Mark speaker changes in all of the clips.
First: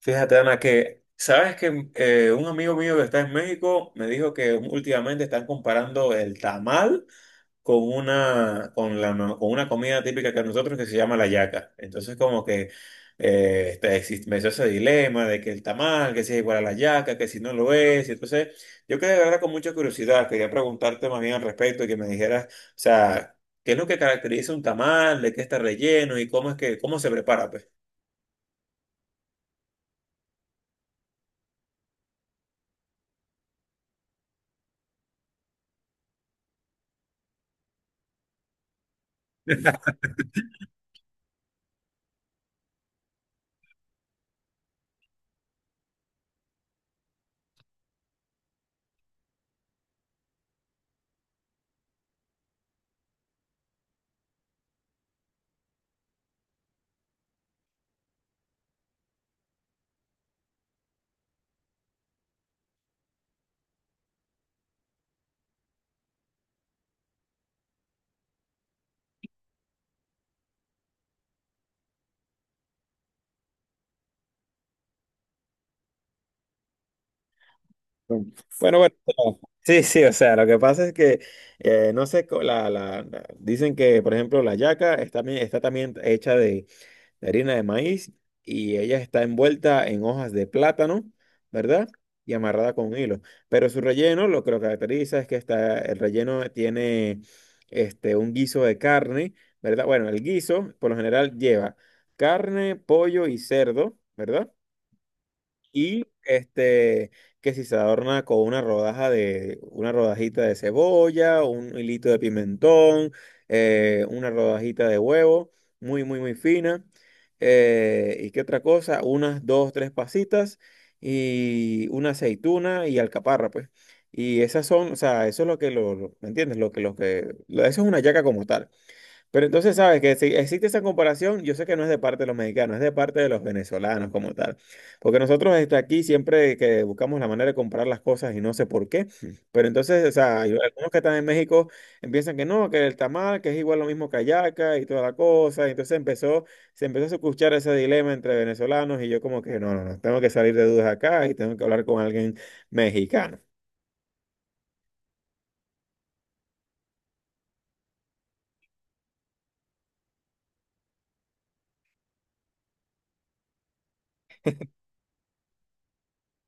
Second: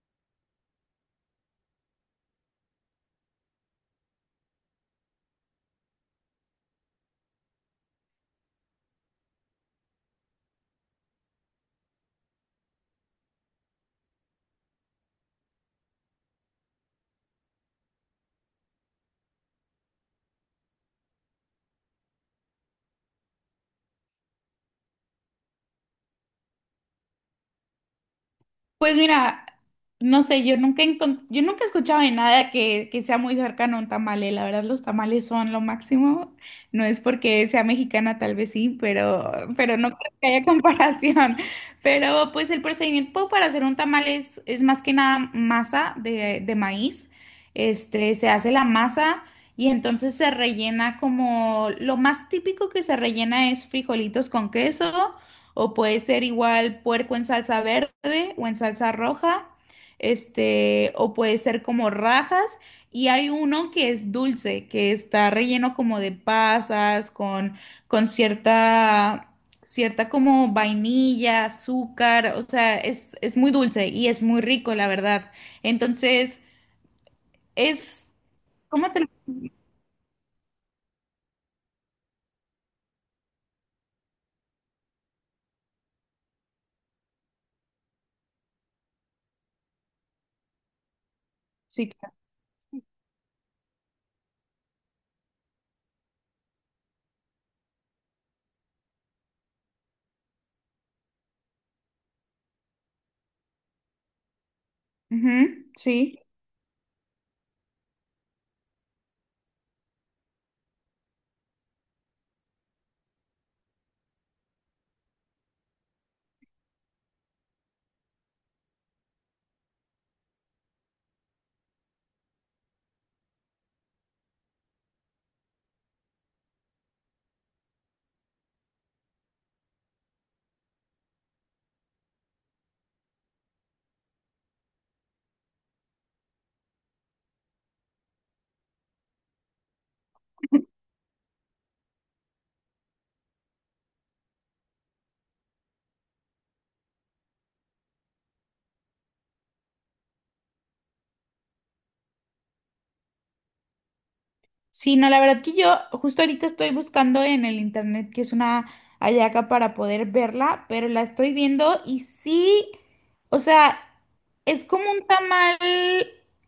Speaker 1: Fíjate, Ana, que sabes que un amigo mío que está en México me dijo que últimamente están comparando el tamal con una, con la, no- con una comida típica que nosotros que se llama la yaca. Entonces como que me hizo ese dilema de que el tamal, que si es igual a la yaca, que si no lo es. Entonces yo quedé de verdad con mucha curiosidad, quería preguntarte más bien al respecto y que me dijeras, o sea, ¿qué es lo que caracteriza un tamal, de qué está relleno y cómo es que, cómo se prepara, pues?
Speaker 2: Pues mira, no sé, yo nunca he escuchado de nada que sea muy cercano a un tamale. La verdad, los tamales son lo máximo. No es porque sea mexicana, tal vez sí, pero no creo que haya comparación. Pero pues el procedimiento para hacer un tamal es más que nada masa de maíz. Se hace la masa y entonces se rellena, como lo más típico que se rellena es frijolitos con queso. O puede ser igual puerco en salsa verde o en salsa roja. O puede ser como rajas. Y hay uno que es dulce, que está relleno como de pasas, con cierta, cierta como vainilla, azúcar. O sea, es muy dulce y es muy rico, la verdad. Entonces, es,
Speaker 1: Bueno,
Speaker 2: ¿cómo te lo...
Speaker 1: bueno, sí, sí, o sea, lo que pasa es que, no sé, dicen que, por ejemplo, la yaca está también hecha de harina de maíz y ella está envuelta en hojas de plátano,
Speaker 2: Sí,
Speaker 1: ¿verdad?
Speaker 2: claro.
Speaker 1: Y amarrada con hilo. Pero su relleno, lo que lo caracteriza es que está, el relleno tiene este, un guiso de carne, ¿verdad? Bueno, el guiso, por lo general, lleva carne, pollo y cerdo, ¿verdad?
Speaker 2: Ujú,
Speaker 1: Y
Speaker 2: sí.
Speaker 1: este, que si se adorna con una rodaja de, una rodajita de cebolla, un hilito de pimentón, una rodajita de huevo, muy, muy, muy fina. ¿Y qué otra cosa? Unas dos, tres pasitas y una aceituna y alcaparra, pues. Y esas son, o sea, eso es lo ¿me entiendes? Eso es una yaca como tal. Pero entonces, ¿sabes? Que si existe esa comparación, yo sé que no es de parte de los mexicanos, es de parte de los venezolanos como tal. Porque nosotros este, aquí siempre que buscamos la manera de comprar las cosas y no sé por qué, pero entonces, o sea, hay algunos que están en México empiezan que no, que el tamal, que es igual lo mismo que hallaca y toda la cosa. Y entonces empezó, se empezó a escuchar ese dilema entre venezolanos y yo como que no, no, no, tengo que salir de dudas acá y tengo que hablar con alguien mexicano.
Speaker 2: Sí, no, la verdad que yo justo ahorita estoy buscando en el internet que es una hallaca para poder verla, pero la estoy viendo y sí, o sea, es como un tamal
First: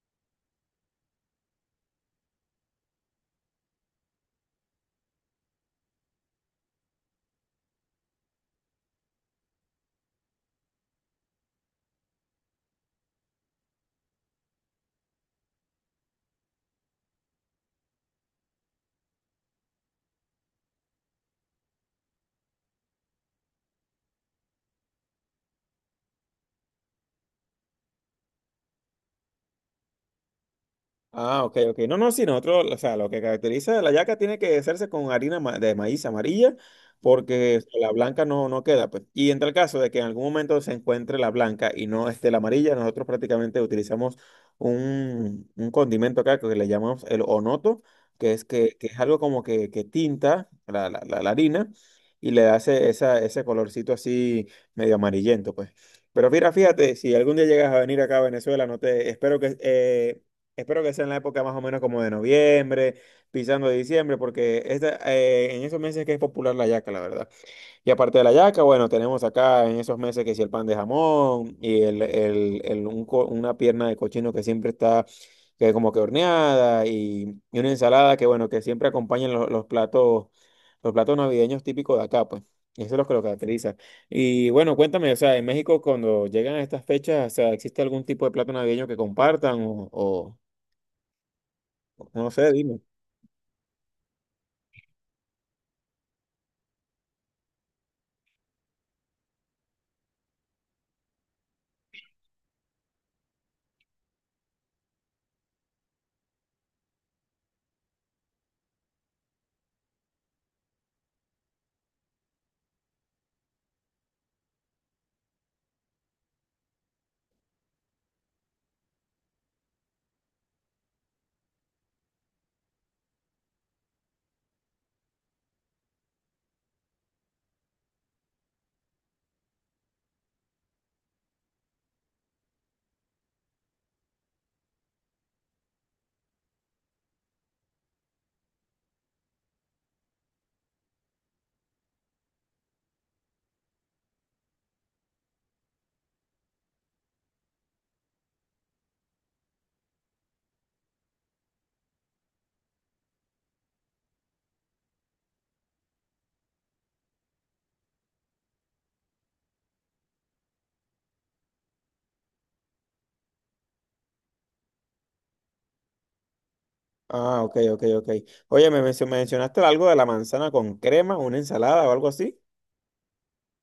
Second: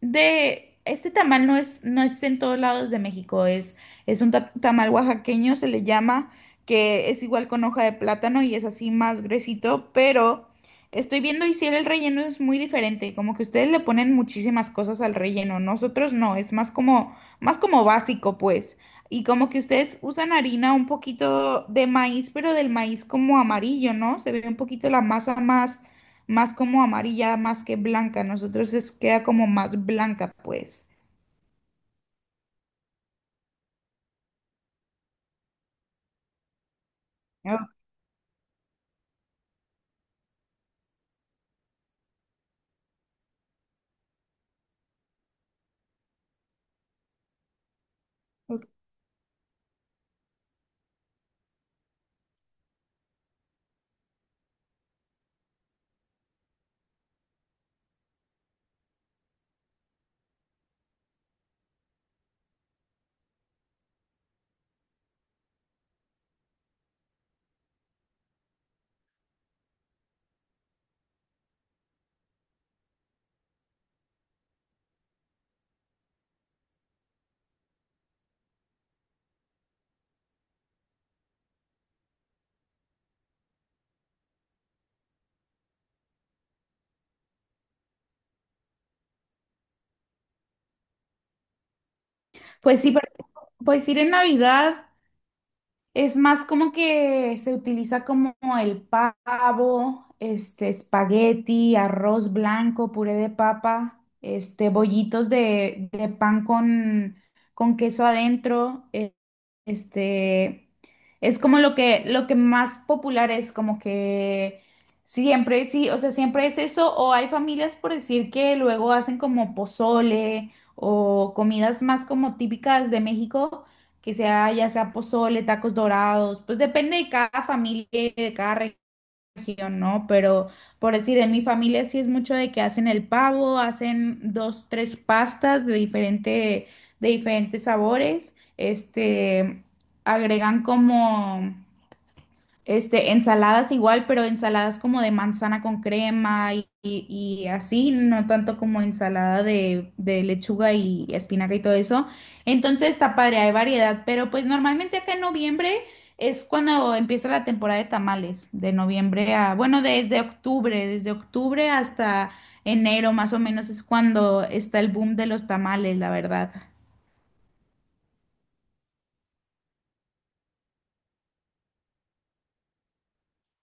Speaker 2: de, este tamal no es en todos lados de México, es un tamal oaxaqueño, se le llama, que es igual con hoja de plátano y es así más gruesito, pero estoy viendo y sí, el relleno es muy diferente, como que ustedes le ponen muchísimas cosas al relleno, nosotros no, es más como básico, pues. Y como que ustedes usan harina un poquito de maíz, pero del maíz como amarillo, ¿no? Se ve un poquito la masa más, más como amarilla, más que blanca. Nosotros es, queda como más blanca, pues.
Speaker 1: Ah, ok, ok. No, no, sí, nosotros, o sea, lo que caracteriza la yaca tiene que hacerse con harina de maíz amarilla, porque
Speaker 2: Ah,
Speaker 1: la blanca no, no queda, pues. Y en tal caso de que en algún momento se encuentre la blanca y no esté la amarilla, nosotros prácticamente utilizamos un condimento acá que le llamamos el onoto,
Speaker 2: ok.
Speaker 1: que es algo como que tinta la harina y le hace esa, ese colorcito así medio amarillento, pues. Pero mira, fíjate, si algún día llegas a venir acá a Venezuela, no te, espero que espero que sea en la época más o menos como de noviembre, pisando de diciembre, porque esta, en esos meses que es popular la yaca, la verdad. Y aparte de la yaca, bueno, tenemos acá en esos meses que si el pan de jamón y un una pierna de cochino que siempre está que como que horneada y una ensalada que, bueno, que siempre acompañan los platos navideños típicos de acá, pues. Eso es lo que lo caracteriza. Y bueno, cuéntame, o sea, en México cuando llegan a estas fechas, o sea, ¿existe algún tipo de plato navideño que compartan no sé, dime.
Speaker 2: Pues sí, pero- pues ir en Navidad. Es más como que se utiliza como el pavo, espagueti, arroz blanco, puré de papa, bollitos de pan con queso adentro. Este, es como lo que más popular es, como que siempre, sí, o sea, siempre es eso. O hay familias, por decir, que luego hacen como pozole o comidas más como típicas de México, que sea ya sea pozole, tacos dorados, pues depende de cada familia y de cada región, ¿no? Pero por decir, en mi familia sí es mucho de que hacen el pavo, hacen dos, tres pastas de diferente, de diferentes sabores, agregan como ensaladas igual, pero ensaladas como de manzana con crema y así, no tanto como ensalada de lechuga y espinaca y todo eso. Entonces está padre, hay variedad, pero pues normalmente acá en noviembre es cuando empieza la temporada de tamales, de noviembre a, bueno, desde octubre hasta enero más o menos es cuando está el boom de los tamales, la verdad.
Speaker 1: Ah, ok, ok, ok. Oye, mencionaste algo de la manzana con crema, una ensalada o algo así.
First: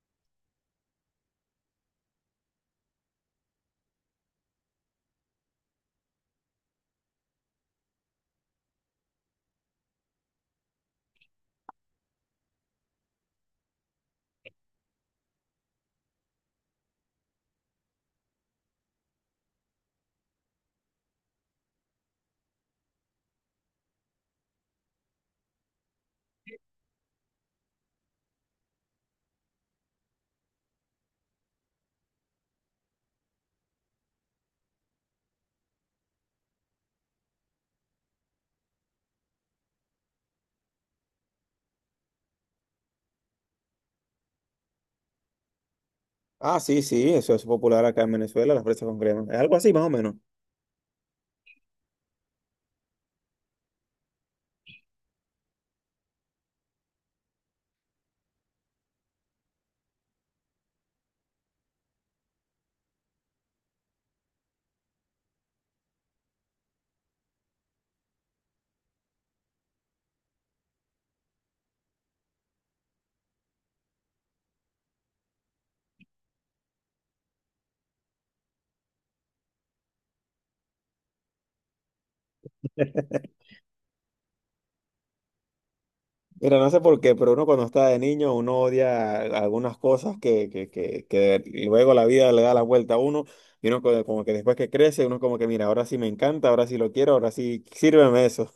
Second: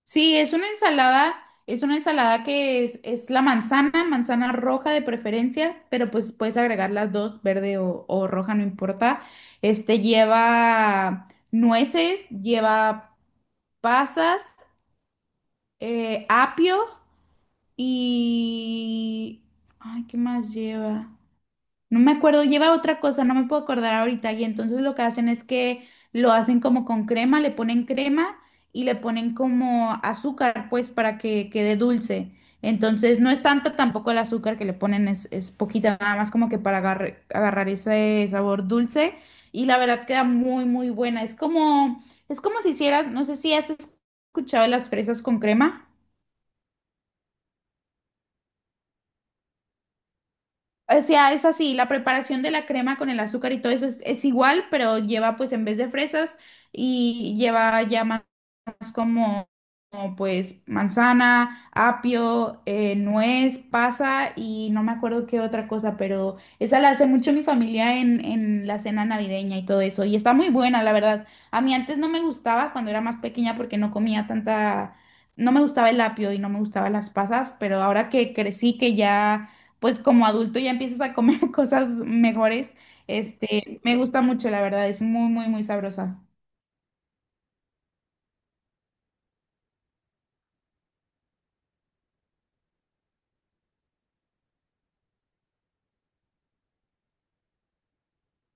Speaker 2: Sí, es una ensalada, es una ensalada es la manzana, manzana roja de preferencia, pero pues puedes agregar las dos, verde o roja, no importa. Este lleva nueces, lleva pasas, apio y... Ay, ¿qué más lleva? No me acuerdo, lleva otra cosa, no me puedo acordar ahorita. Y entonces lo que hacen es que lo hacen como con crema, le ponen crema y le ponen como azúcar, pues, para que quede dulce. Entonces no es tanto tampoco el azúcar que le ponen, es poquita, nada más como que para agarrar ese sabor dulce. Y la verdad queda muy, muy buena. Es como si hicieras, no sé si has escuchado las fresas con crema.
Speaker 1: Ah, sí, sí, eso es popular acá en Venezuela, las fresas con crema. Es algo así, más o menos.
Speaker 2: O sea, es así, la preparación de la crema con el azúcar y todo eso es igual, pero lleva pues en vez de fresas y lleva ya como, como, pues manzana, apio, nuez, pasa y no me acuerdo qué otra cosa, pero esa la hace mucho mi familia en la cena navideña y todo eso. Y está muy buena, la verdad. A mí antes no me gustaba cuando era más pequeña porque no comía tanta, no me gustaba el apio y no me gustaban las pasas, pero ahora que crecí, que ya, pues como adulto ya empiezas a comer cosas mejores, me gusta mucho, la verdad, es muy, muy, muy sabrosa.
Speaker 1: Mira, no sé por qué, pero uno cuando está de niño, uno odia algunas cosas que luego la vida le da la vuelta a uno. Y uno como que después que crece, uno como que, mira, ahora sí me encanta, ahora sí lo quiero, ahora sí, sírveme eso.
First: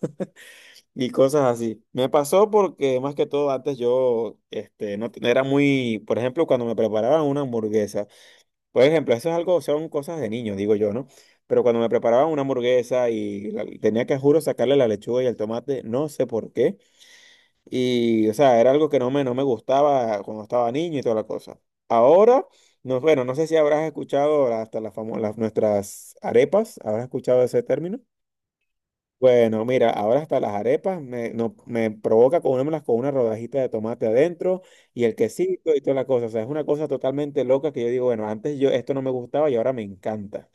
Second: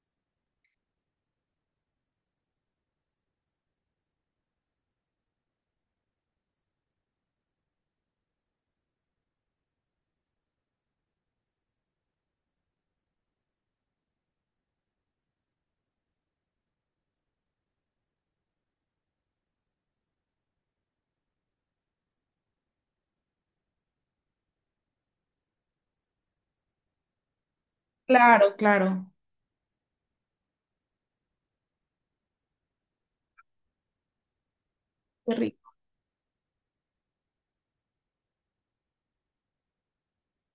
Speaker 1: Y cosas así. Me pasó porque más que todo antes yo este, no, era muy, por ejemplo, cuando me preparaban una hamburguesa, por ejemplo, eso es algo, son cosas de niños, digo yo, ¿no? Pero cuando me preparaban una hamburguesa y tenía que, juro, sacarle la lechuga y el tomate, no sé por qué. Y, o sea, era algo que no me, no me gustaba cuando estaba niño y toda la cosa. Ahora, no, bueno, no sé si habrás escuchado hasta las nuestras arepas, habrás escuchado ese término.
Speaker 2: Claro, claro.
Speaker 1: Bueno, mira, ahora hasta las arepas me, no, me provoca comérmelas con una rodajita de tomate adentro y el
Speaker 2: Qué rico.
Speaker 1: quesito y toda la cosa. O sea, es una cosa totalmente loca que yo digo, bueno, antes yo esto no me gustaba y ahora me encanta.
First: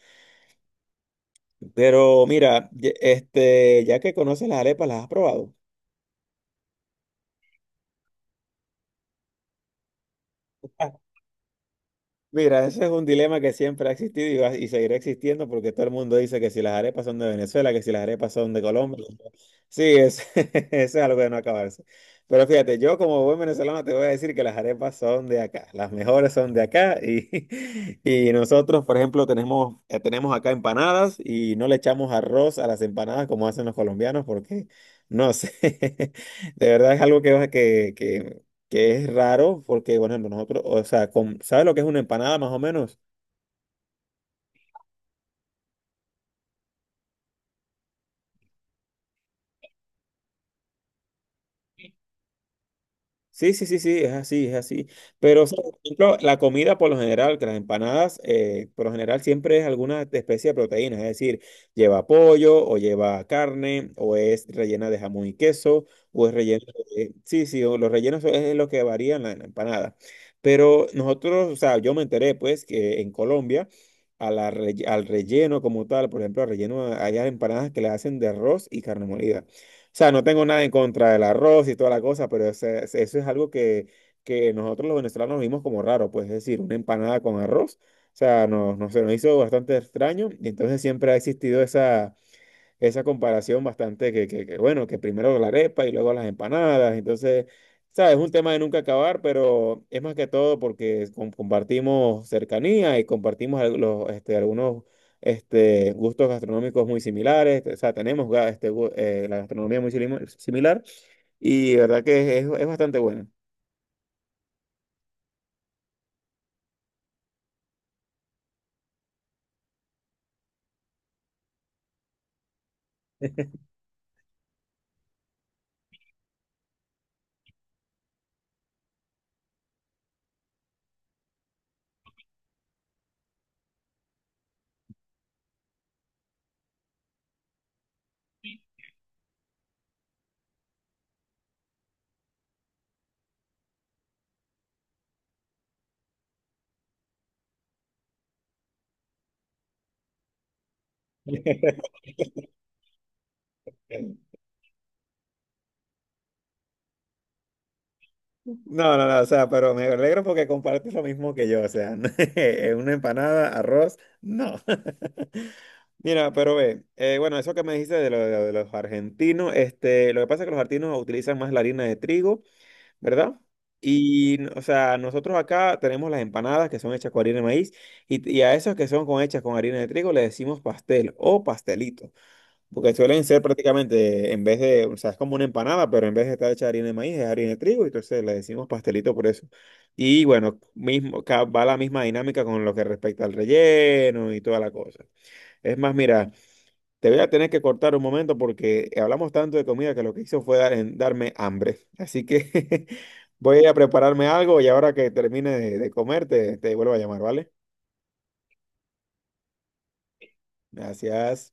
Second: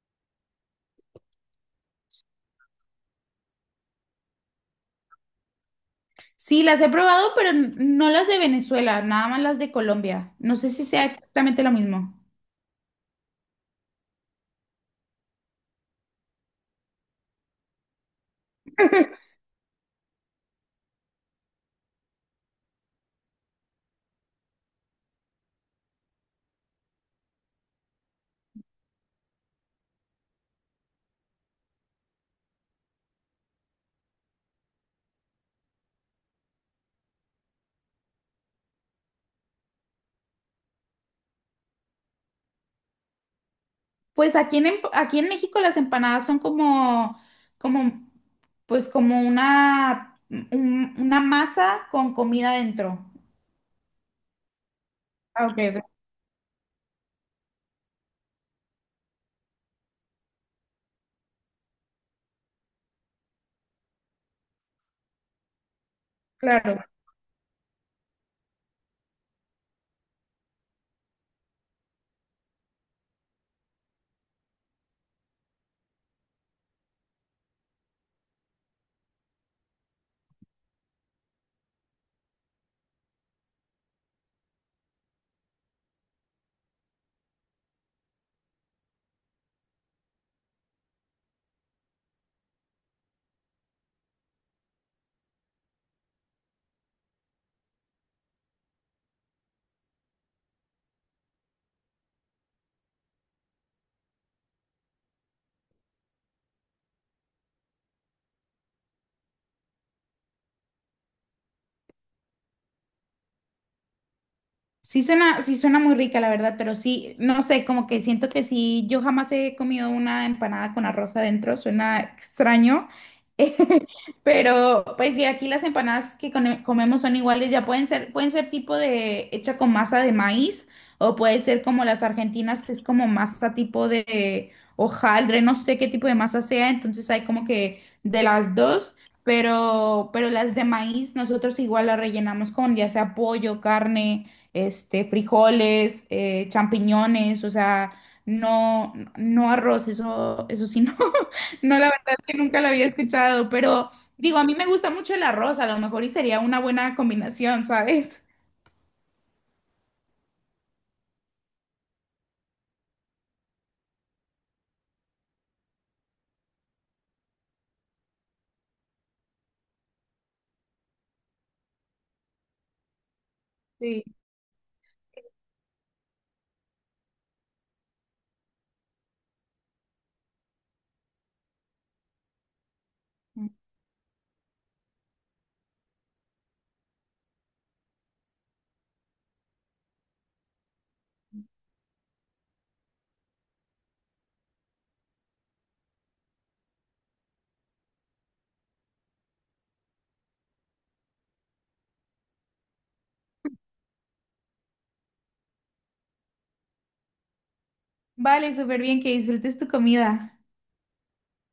Speaker 1: Pero mira, este, ya que conoces las arepas, ¿las has probado?
Speaker 2: Sí, las he probado, pero no las de Venezuela, nada más las de Colombia. No sé si sea exactamente lo mismo.
Speaker 1: Mira, ese es un dilema que siempre ha existido y seguirá existiendo porque todo el mundo dice que si las arepas son de Venezuela, que si las arepas son de Colombia. Sí, es, eso es algo de no acabarse. Pero fíjate, yo como buen venezolano te voy a decir que las arepas son de acá, las mejores son de acá y, y nosotros, por ejemplo, tenemos, tenemos acá empanadas y no le echamos arroz a las empanadas como hacen los colombianos porque, no sé, de verdad es algo que es raro porque, bueno ejemplo, nosotros, o sea, ¿sabes lo que es una empanada más o menos?
Speaker 2: Pues aquí en, aquí en México las empanadas son como, como, pues como una, una masa con comida dentro.
Speaker 1: Sí, sí, sí, sí, es así, es así. Pero, o
Speaker 2: Ah,
Speaker 1: sea,
Speaker 2: ok,
Speaker 1: por
Speaker 2: ok,
Speaker 1: ejemplo, la comida por lo general, que las empanadas, por lo general siempre es alguna especie de proteína, es decir, lleva pollo o lleva carne o es rellena de jamón y queso o es rellena
Speaker 2: claro.
Speaker 1: de... Sí, sí, o los rellenos es lo que varía en en la empanada. Pero nosotros, o sea, yo me enteré pues que en Colombia a la relle- al relleno como tal, por ejemplo, al relleno hay empanadas que le hacen de arroz y carne molida. O sea, no tengo nada en contra del arroz y toda la cosa, pero eso es algo que nosotros los venezolanos vimos como raro, pues es decir, una empanada con arroz. O sea, no, no, se nos hizo bastante extraño y entonces siempre ha existido esa comparación bastante bueno, que primero la arepa y luego las empanadas. Entonces, sabes, es un tema de nunca acabar, pero es más que todo porque compartimos cercanía y compartimos este, algunos este, gustos gastronómicos muy similares. O sea, tenemos la gastronomía muy similar y verdad que es bastante bueno.
Speaker 2: Sí suena muy rica, la verdad, pero sí, no sé, como que siento que sí, yo jamás he comido una empanada con arroz adentro, suena extraño, pero pues sí, aquí las empanadas que comemos son iguales, ya pueden ser tipo de hecha con masa de maíz o puede ser como las argentinas, que es como masa tipo de hojaldre, no sé qué tipo de masa sea, entonces hay como que de las dos. Pero las de maíz nosotros igual las rellenamos con ya sea pollo, carne, frijoles, champiñones, o sea, no, no arroz, eso sí, no, no, la verdad que nunca lo había escuchado, pero digo, a mí me gusta mucho el arroz, a lo mejor y sería una buena combinación, ¿sabes?
Speaker 1: No, no, no, o sea, pero me alegro porque compartes lo mismo que yo, o sea, una empanada, arroz, no. Mira, pero ve, bueno, eso que me dijiste de, de los argentinos, este, lo que pasa es que los argentinos utilizan más la harina de trigo, ¿verdad?
Speaker 2: Sí.
Speaker 1: Y, o sea, nosotros acá tenemos las empanadas que son hechas con harina de maíz y a esas que son con, hechas con harina de trigo le decimos pastel o pastelito, porque suelen ser prácticamente, en vez de, o sea, es como una empanada, pero en vez de estar hecha de harina de maíz es harina de trigo, entonces le decimos pastelito por eso. Y bueno, mismo, va la misma dinámica con lo que respecta al relleno y toda la cosa. Es más, mira. Te voy a tener que cortar un momento porque hablamos tanto de comida que lo que hizo fue darme hambre. Así que voy a prepararme algo y ahora que termine de comer te, te vuelvo a llamar, ¿vale?
Speaker 2: Vale, súper bien, que disfrutes tu comida.
Speaker 1: Gracias.